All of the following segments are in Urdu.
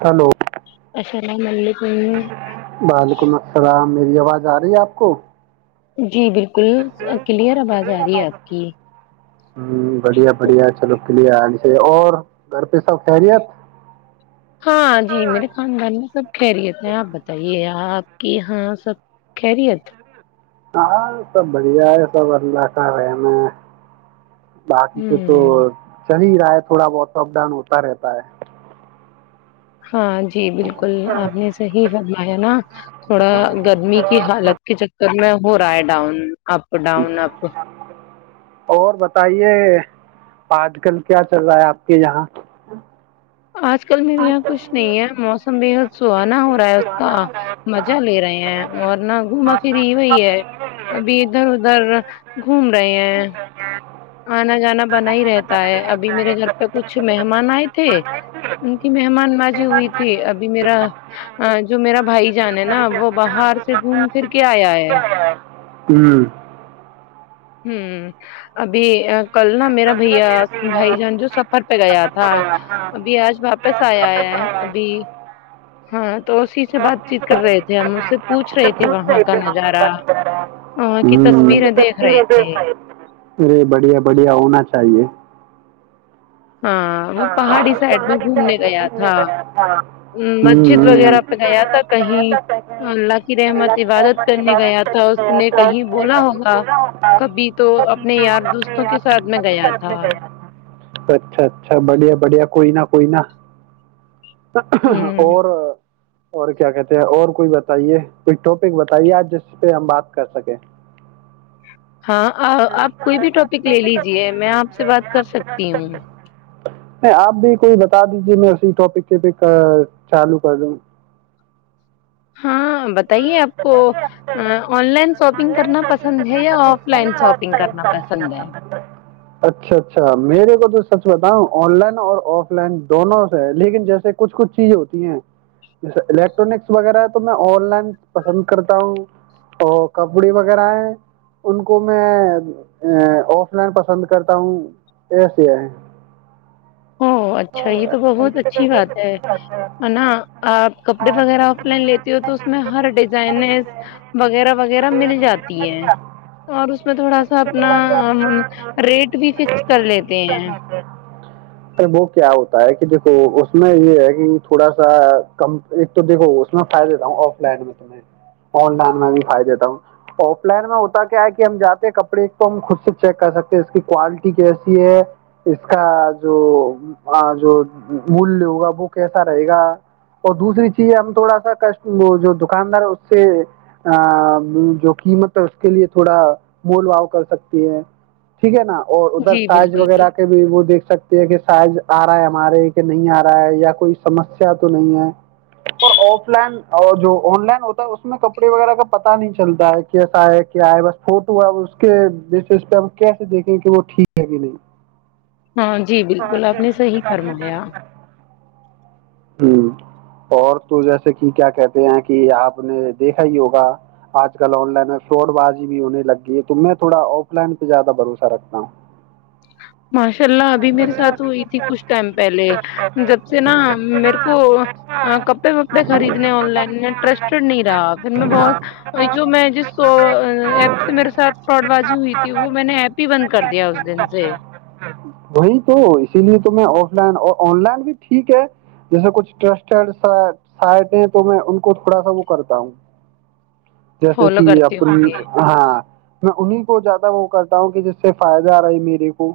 ہیلو السلام علیکم وعلیکم السلام میری آواز آ رہی ہے آپ کو جی بالکل کلیئر آواز آ رہی ہے آپ کی بڑھیا بڑھیا چلو کلی سے اور گھر پہ سب خیریت ہاں جی میرے خاندان میں سب خیریت ہے آپ بتائیے آپ کے یہاں سب خیریت ہاں سب بڑھیا ہے سب اللہ کا رہم باقی تو تو ہوں چلی ہے تھوڑا بہت اپ ڈاؤن ہوتا رہتا ہے ہاں جی بالکل آپ نے صحیح فرمایا نا تھوڑا گرمی کی حالت کے میں ہو رہا ہے ڈاؤن اپ ڈاؤن اپ اور بتائیے آج کل کیا چل رہا ہے آپ کے یہاں آج کل میرے یہاں کچھ نہیں ہے موسم بے حد سو ہو رہا ہے اس کا مزہ لے رہے ہیں اورورنہ گھوما پری وہی ہے ابھی ادھر ادھر گھوم رہے ہیں آنا جانا بنا ہی رہتا ہے ابھی میرے گھر پہ کچھ مہمان آئے تھے ان کی مہمان بازی ہوئی تھی ابھی میرا جو میرا بھائی جان ہے نا وہ باہر سے گھوم پھر کے آیا ہے ہوں ہوں ابھی کل نا میرا بھیا بھائی جان جو سفر پہ گیا تھا ابھی آج واپس آیا ہے ابھی ہاں تو اسی سے بات چیت کر رہے تھے ہم اس سے پوچھ رہے تھے وہاں کا نظارہ وہاں کی تصویریں دیکھ رہے تھے بڑھیا بڑھیا ہونا چاہیے ہاں وہ پہاڑی سائڈ میں گھومنے گیا تھا مسجد ہوں وغیرہ پہ گیا تھا کہیں اللہ کی رحمت عبادت کرنے گیا تھا اس نے کہیں بولا ہوگا کبھی تو اپنے یار دوستوں کے ساتھ میں گیا تھا اچھا اچھا بڑھیا بڑھیا کوئی نہ کوئی نہا ہوں اور اور کیا کہتے ہیں اور کوئی بتائیے کوئی ٹاپک بتائیے آج جس پہ ہم بات کر سکیں ہاں آپ کوئی بھی ٹاپک لے لیجیے میں آپ سے بات کر سکتی ہوں نہیں آپ بھی کوئی بتا دیجے میں اسسی ٹاپک پہ چالو کر دوں ہاں بتائیے آپ کو آن لائن شاپنگ کرنا پسند ہے یا آف لائن شاپنگ کرنا پسند ہے اچھا اچھا میرے کو تو سچ بتاؤ آن لائن اور آف لائن دونوں سے لیکن جیسے کچھ کچھ چیزیں ہوتی ہیں جیسے الیکٹرانکس وغیرہ ہے تو میں آن لائن پسند کرتا ہوں اور کپڑے وغیرہ ہیں ان کو میں آف لائن پسند کرتا ہوں ایسے ہے ا اچھا یہ تو بہت اچھی بات ہے نا آپ کپڑے وغیرہ آف لائن لیتے ہو تو اس میں ہر ڈیزائن وغیرہ وغیرہ مل جاتی ہے اور اس میں تھوڑا سا اپنا ریٹ بھی فکس کر لیتے ہیں ا وہ کیا ہوتا ہے کہ دیکھو اس میں یہ ہے کہ تھوڑا سا کم ایک تو دیکھو اس میں فائدے تھا ہ آن لائن میں بھی ف دیتا ہوں آف لائن میں ہوتا کیا ہے کہ ہم جاتے ہیں کپڑے تو ہم خود سے چیک کر سکتے اس کی کوالٹی کیسی ہے اس کا جو جو ملیہ ہوگا وہ کیسا رہے گا اور دوسری چیز ہے ہم تھوڑا سا ک وہ دکاندار اس سے ا جو قیمت ہے اس کے لیے تھوڑا مول واؤ کر سکتی ہے ٹھیک ہے نا اور ادھر جی سائز بالکل وغیرہ کے بھی وہ دیکھ سکتی ہے کہ سائز آ رہا ہے ہمارے کہ نہیں آ رہا ہے یا کوئی سمسیا تو نہیں ہے اور آف لائن جو آن لائن ہوتا ہے اس میں کپڑے وغیرہ کا پتا نہیں چلتا ہے کیسا ہے کیا ہے بس فوٹو ہے ا اس کے بیسس پہ ا کیسے دیکھیں کہ وہ ٹھیک ہے کہ نہیں ہاں جی بالکل آپ نے صحیح فرمایا ہ اور تو جیسے کہ کیا کہتے ہیں کہ کہ آپ نے دیکھا ہی ہوگا آج کل آن لائن میں فراڈ بازی بھی ہونے لگ گئی ہے تو میں تھوڑا آف لائن پہ زیادہ بھروسہ رکھتا ہوں ماشاء اللہ ابھی میرے ساتھ ہوئی تھی کچھ ٹائم پہلے جب سے نا میرے کو کپڑے وپڑے خریدنے آن لائن ٹرسٹڈ نہیں رہا پھر میں بہت جو میں جس ایپ سے میرے ساتھ فراڈ بازی ہوئی تھی وہ میں نے ایپ ہی بند کر دیا اس دن جی وہی تو اسی لیے تو میں آف لائن اور آن لائن بھی ٹھیک ہے جیسے کچھ ٹرسٹیڈ سائٹ تو میں کو تھوڑا سا وہ کرتا ہوں جیسے فالو کہ کرتی اپنی ہوں گی ہاں میں انہیں کو زیادہ وہ کرتا ہوں کہ جس سے فائدہ آ رہا ہے میرے کو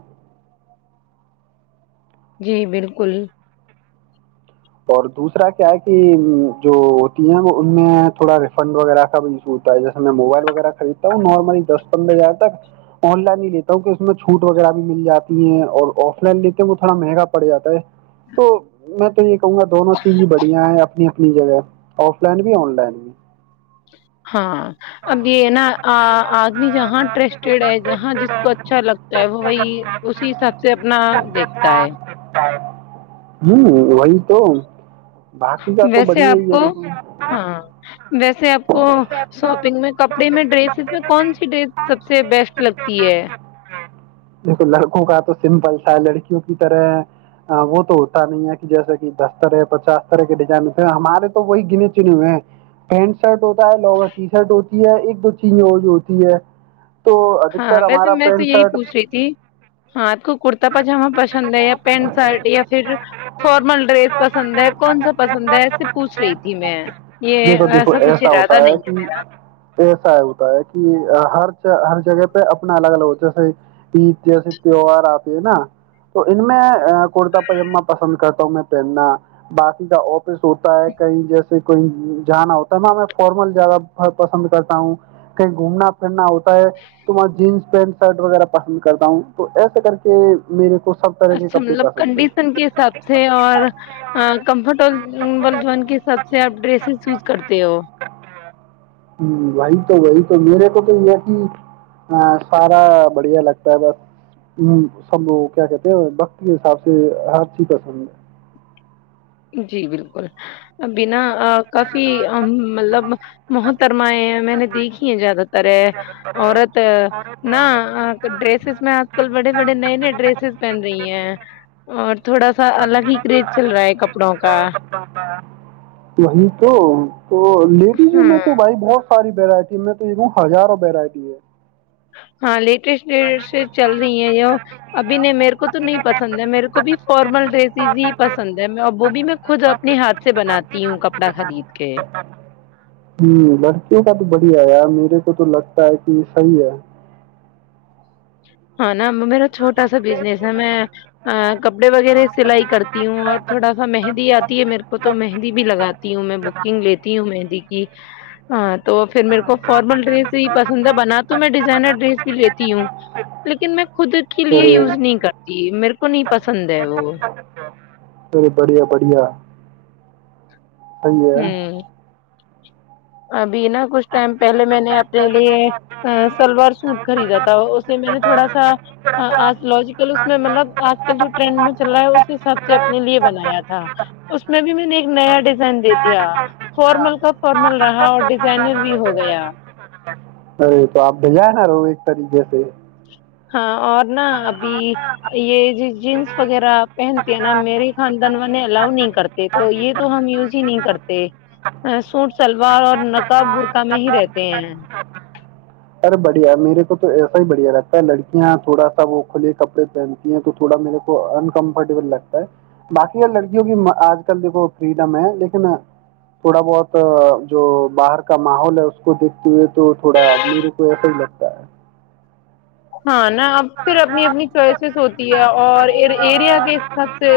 جی بالکل اور دوسرا کیا ہے کہ جو ہوتی ہے وہ ان میں تھوڑا ریفنڈ وغیرہ کا بھی ہوتا ہے جیسے میں موبائل وغیرہ خریدتا ہوں نارملی دس پندرہ ہزار تک آن لائن ہی لیتا ہوں کہ اس میں چھوٹ وغیرہ بھی مل جاتی ہے اور آف لائن لیتےئے تھوڑا مہنگا پڑ جاتا ہے تو میں تو یہ کہوں گا دونوں چیز بڑھیا ہے اپنی اپنی جگہ آف لائن بھی آن لائن بھی ہاں اب یہ ہے نا آدمی جہاں انٹرسٹیڈ ہے جہاں جس کو اچھا لگتا ہے وہ وہی اسی حساب سے اپنا دیکھتا ہے ہوں وہی تو باقی کا تو ویسے بڑیا آپ ہی ہے کو د ہاں ویسے آپ کو شاپنگ میں کپڑے میں ڈریسز میں کون سی ڈریس سب سے بیسٹ لگتی ہے دیکھو لڑکوں کا تو سمپل تھا لڑکیوں کی طرح وہ تو ہوتا نہیں ہے کہ جیسا کہ دس طرح پچاس طرح کے ڈیزائن ہوتے ہمارے تو وہی گنے چنے ہوئے ہیں پینٹ شرٹ ہوتا ہے لون ٹی شرٹ ہوتی ہے ایک دو چین جو ہوتی ہے تو ادکتر ہاں ویسے ہمارا میں تو پینٹ یہی شرٹ پوچھ رہی ہاں آپ کو کرتا پاجامہ پسند ہے یا پینٹ شرٹ یا پھر فارمل ڈریس پسند ہے کون سا پسند ہے ایس سے پوچھ رہی تھی میں شرٹ دیکھو یہ دیکھو ایسا کچھ ارادہ نہیں ہے میرا ایا ہوتا ہے کہ ہر ہر جگہ پہ اپنا الگ الگ ہو جیسے پت جیسے تیوار آتے ہے نا تو ان میں کرتا پاجامہ پسند کرتا ہوں میں پہننا باقی کا س ہوتا ہے کہیں جیسے کو جانا ہوتا ہےاں میں فارمل زیادہ پسند کرتا ہوں کہیں گھومنا پھرنا ہوتا تمار جینس پینٹ شرٹ وغیرہ پسند کرتا ہوں تو ایسا کر کے میرے کو سب طرح کے اچھا کپڑے مطلب پسند ہیں کنڈیشن کے حساب سے اور کمفرٹیبل جوون کے حساب سے آپ ڈریسز چوز کرتے ہو ہ وہی تو وہی تو میرے کو تو یہ کہ سارا بڑھیا لگتا ہے بس سب کیا کہتے ہیں وقت کے حساب سے ہر چیز پسند ہے جی بالکل بنا ا کافی ا مطلب بہت سرمائے ہیں میں نے دیکھی ہیں زیادہ ر اورورت نہ ڈریسس اس آج کل بڑے بڑے نئے نئے ڈریسز پہن رہی ہیں اور تھوڑا سا الگ ہی کریز چل رہا ہے کپڑا [unintelligible] وہی تو تو لیڈیزوں میں ہاں تو بھائی بہت ساری ویرائٹی میں تو دوں ہزاروں ویرائٹی ہے ہاں لیٹ ڈ سے چل رہی ہیں ابھی نہیں میرے کو تو نہیں پسند ہے میرے کو بھی فارمل ڈریسیز ہی پسند ہے وہ بھی میں خود اپنے ہاتھ سے بناتی ہوں کپڑا خرید کے ہم، لڑکیوں کا تو بڑھیا ہے یار میرے کو تو لگتا ہے کہ یہ صحیح ہے ہاں ن میرا چھوٹا سا بزنس ہے میں کپڑے وغیرہ سلائی کرتی ہوں اور تھوڑا سا مہندی آتی ہے میرے کو تو مہندی بھی لگاتی ہوں میں بکنگ لیتی ہوں مہندی کی ہاں تو پھر میرے کو فارمل ڈریس ہی پسند ہے بنا تو میں ڈیزائنر ڈریس بھی لیتی ہوں لیکن میں خود کے لیے ارے یوز نہیں کرتی میرے کو نہیں پسند ہے وہ ارے بڑھیا بڑھیا صحیح ہے ہوں [unintelligible] ب نا کچھ ٹائم پہلے میں نے اپنے لیے سلوار سوٹ خریدا تھا اسے میں نے تھوڑا سا لوجیکل اس میں مطلب آج کل جو ٹرینڈ میں چل رہا ہے اس حساب سے اپنے لیے بنایا تھا اس میں بھی میں نے [unintelligible] دیتی فارمل کا ف رہا اور ڈیزائنر بھی ہو گیا ارے تو آپ بھیجائے نہ رہو ایک طریقے سے ہاں اور نا ابھی یہ جی جینس وغیرہ پہنتی ہیں نا میرے خاندان والے الاو نہیں کرتے تو یہ تو ہم یوز ہی نہیں کرتے سوٹ سلوار اور نہ سر بڑھیا میرے کو تو ایسا ہی بڑھیا لگتا ہے لڑکیاں تھوڑا سا وہ کھلے کپڑے پہنتی ہیں تو تھوڑا میرے کو انکمفرٹیبل لگتا ہے باقی ا لڑکیوں کی آج کل دیکھو فریڈم ہے لیکن تھوڑا بہت جو باہر کا ماحول ہے اس کو دیکھتے ہوئے تو تھوڑا میرے کو ایسا ہی لگتا ہے ہاں نہ اب پھر اپنی اپنی چوائسیز ہوتی ہے اور ایریا کے حساب سے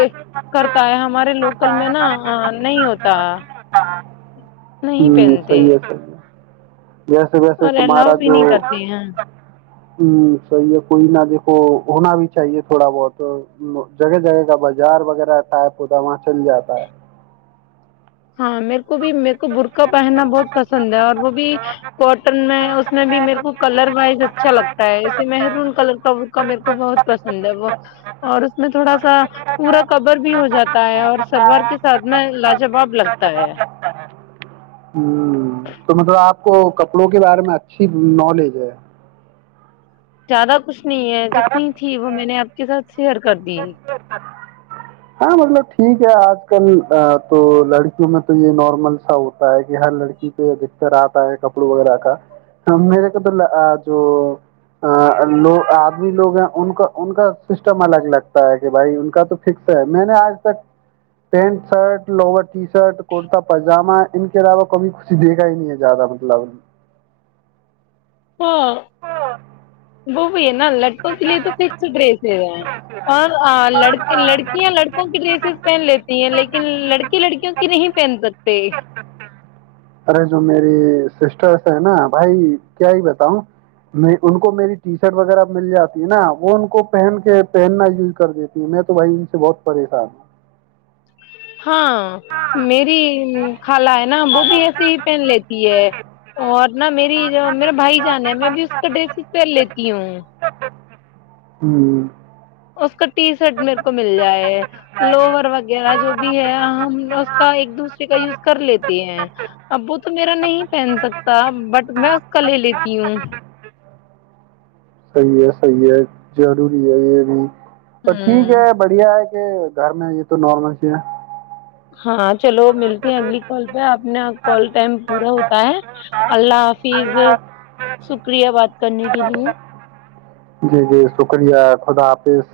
کرتا ہے ہمارے لوکل میں نا نہیں ہوتا نہیں ہوں پہنتے صحیح ہے صحیح ہے ویسے ویسے اور تمہارا الاؤ بھی جو نہیں کرتے ہیں ہوں صحیح ہے کوئی نہ دیکھو ہونا بھی چاہیے تھوڑا بہت جگہ جگہ کا بازار وغیرہ رہتا ہے پتا وہاں چل جاتا ہے ہاں میرے کو بھی میرے کو برقا پہننا بہت پسند ہے اور وہ بھی کاٹن میں اس میں بھی میرے کو کلر وائز اچھا لگتا ہے ایے مہرون کلر کا بکا میرے کو بہت پسند ہے وہ اور اس میں تھوڑا سا پورا کور بھی ہو جاتا اور سلوار کے ساتھ میں لاجواب لگتا توپ ہے لگتا ہے ہمم تو مطلب آپ کو کپڑوں کے بارے میں اچھی نالج ہے زیادہ کچھ نہیں ہے جتنی تھی وہ میں نے آپ کے ساتھ شیئر کر دی ہاں مطلب ٹھیک ہے آج کل تو لڑکیوں میں تو یہ نارمل سا ہوتا ہے کہ ہر لڑکی پہ ادھکتر آتا ہے کپڑوں وغیرہ کا میرے کو تو جو لو لوگ ہیں ان کا ان کا سسٹم الگ لگتا ہے کہ بھائی ان کا تو فکس ہے میں نے آج تک پینٹ شرٹ لور ٹی شرٹ کرتا پاجاما ان کے علاوہ کبھی کچھ دیکھا ہی نہیں ہے زیادہ مطلب ہاں وہ نا لڑکوں کے لیے تو فکس ڈریسز ہیں اور لڑکیاں لڑکوں کی ڈریسز پہن لیتی ہیں لیکن لڑ لڑکیوں کی نہیں پہن سک پہ ارے جو میری سسٹرس ہیں نا بھائی کیا ہی بتاؤں میں ان کو میری ٹی شرٹ وغیرہ مل جاتی ہے نہ وہ ان کو پہن کے پہننا یوز کر دیتی میں تو بھائی ان سے بہت پریشان ہوں ہاں میری خالہ ہے نہ وہ بھی ایسے ہی پہن لیتی ہے اور نہ میری جو میرا بھائی جان ہے میں بھی اس کا ڈریس ہی پہن لیتی ہوں ہممم اس کا ٹی شرٹ میرے کو مل جائے لوور وغیرہ جو بھی ہے ہم اس کا ایک دوسرے کا یوز کر لیتے ہیں اب وہ تو میرا نہیں پہن سکتا بٹ میں اس کا لے لیتی ہوں صحی ہے سحی ہے ضری ہے یہ بھی تو ٹھیک ہوں ہے بڑھیا ہے گھر میں یہ تو نارمل چ ہے ہاں چلو ملتی ہیں اگلی کال پہ آ نے کال ٹائم پورورا ہوتا ہے اللہ حفظ شکریہ بات کرنے کے لیے جی جی شکریہ خدا حافظ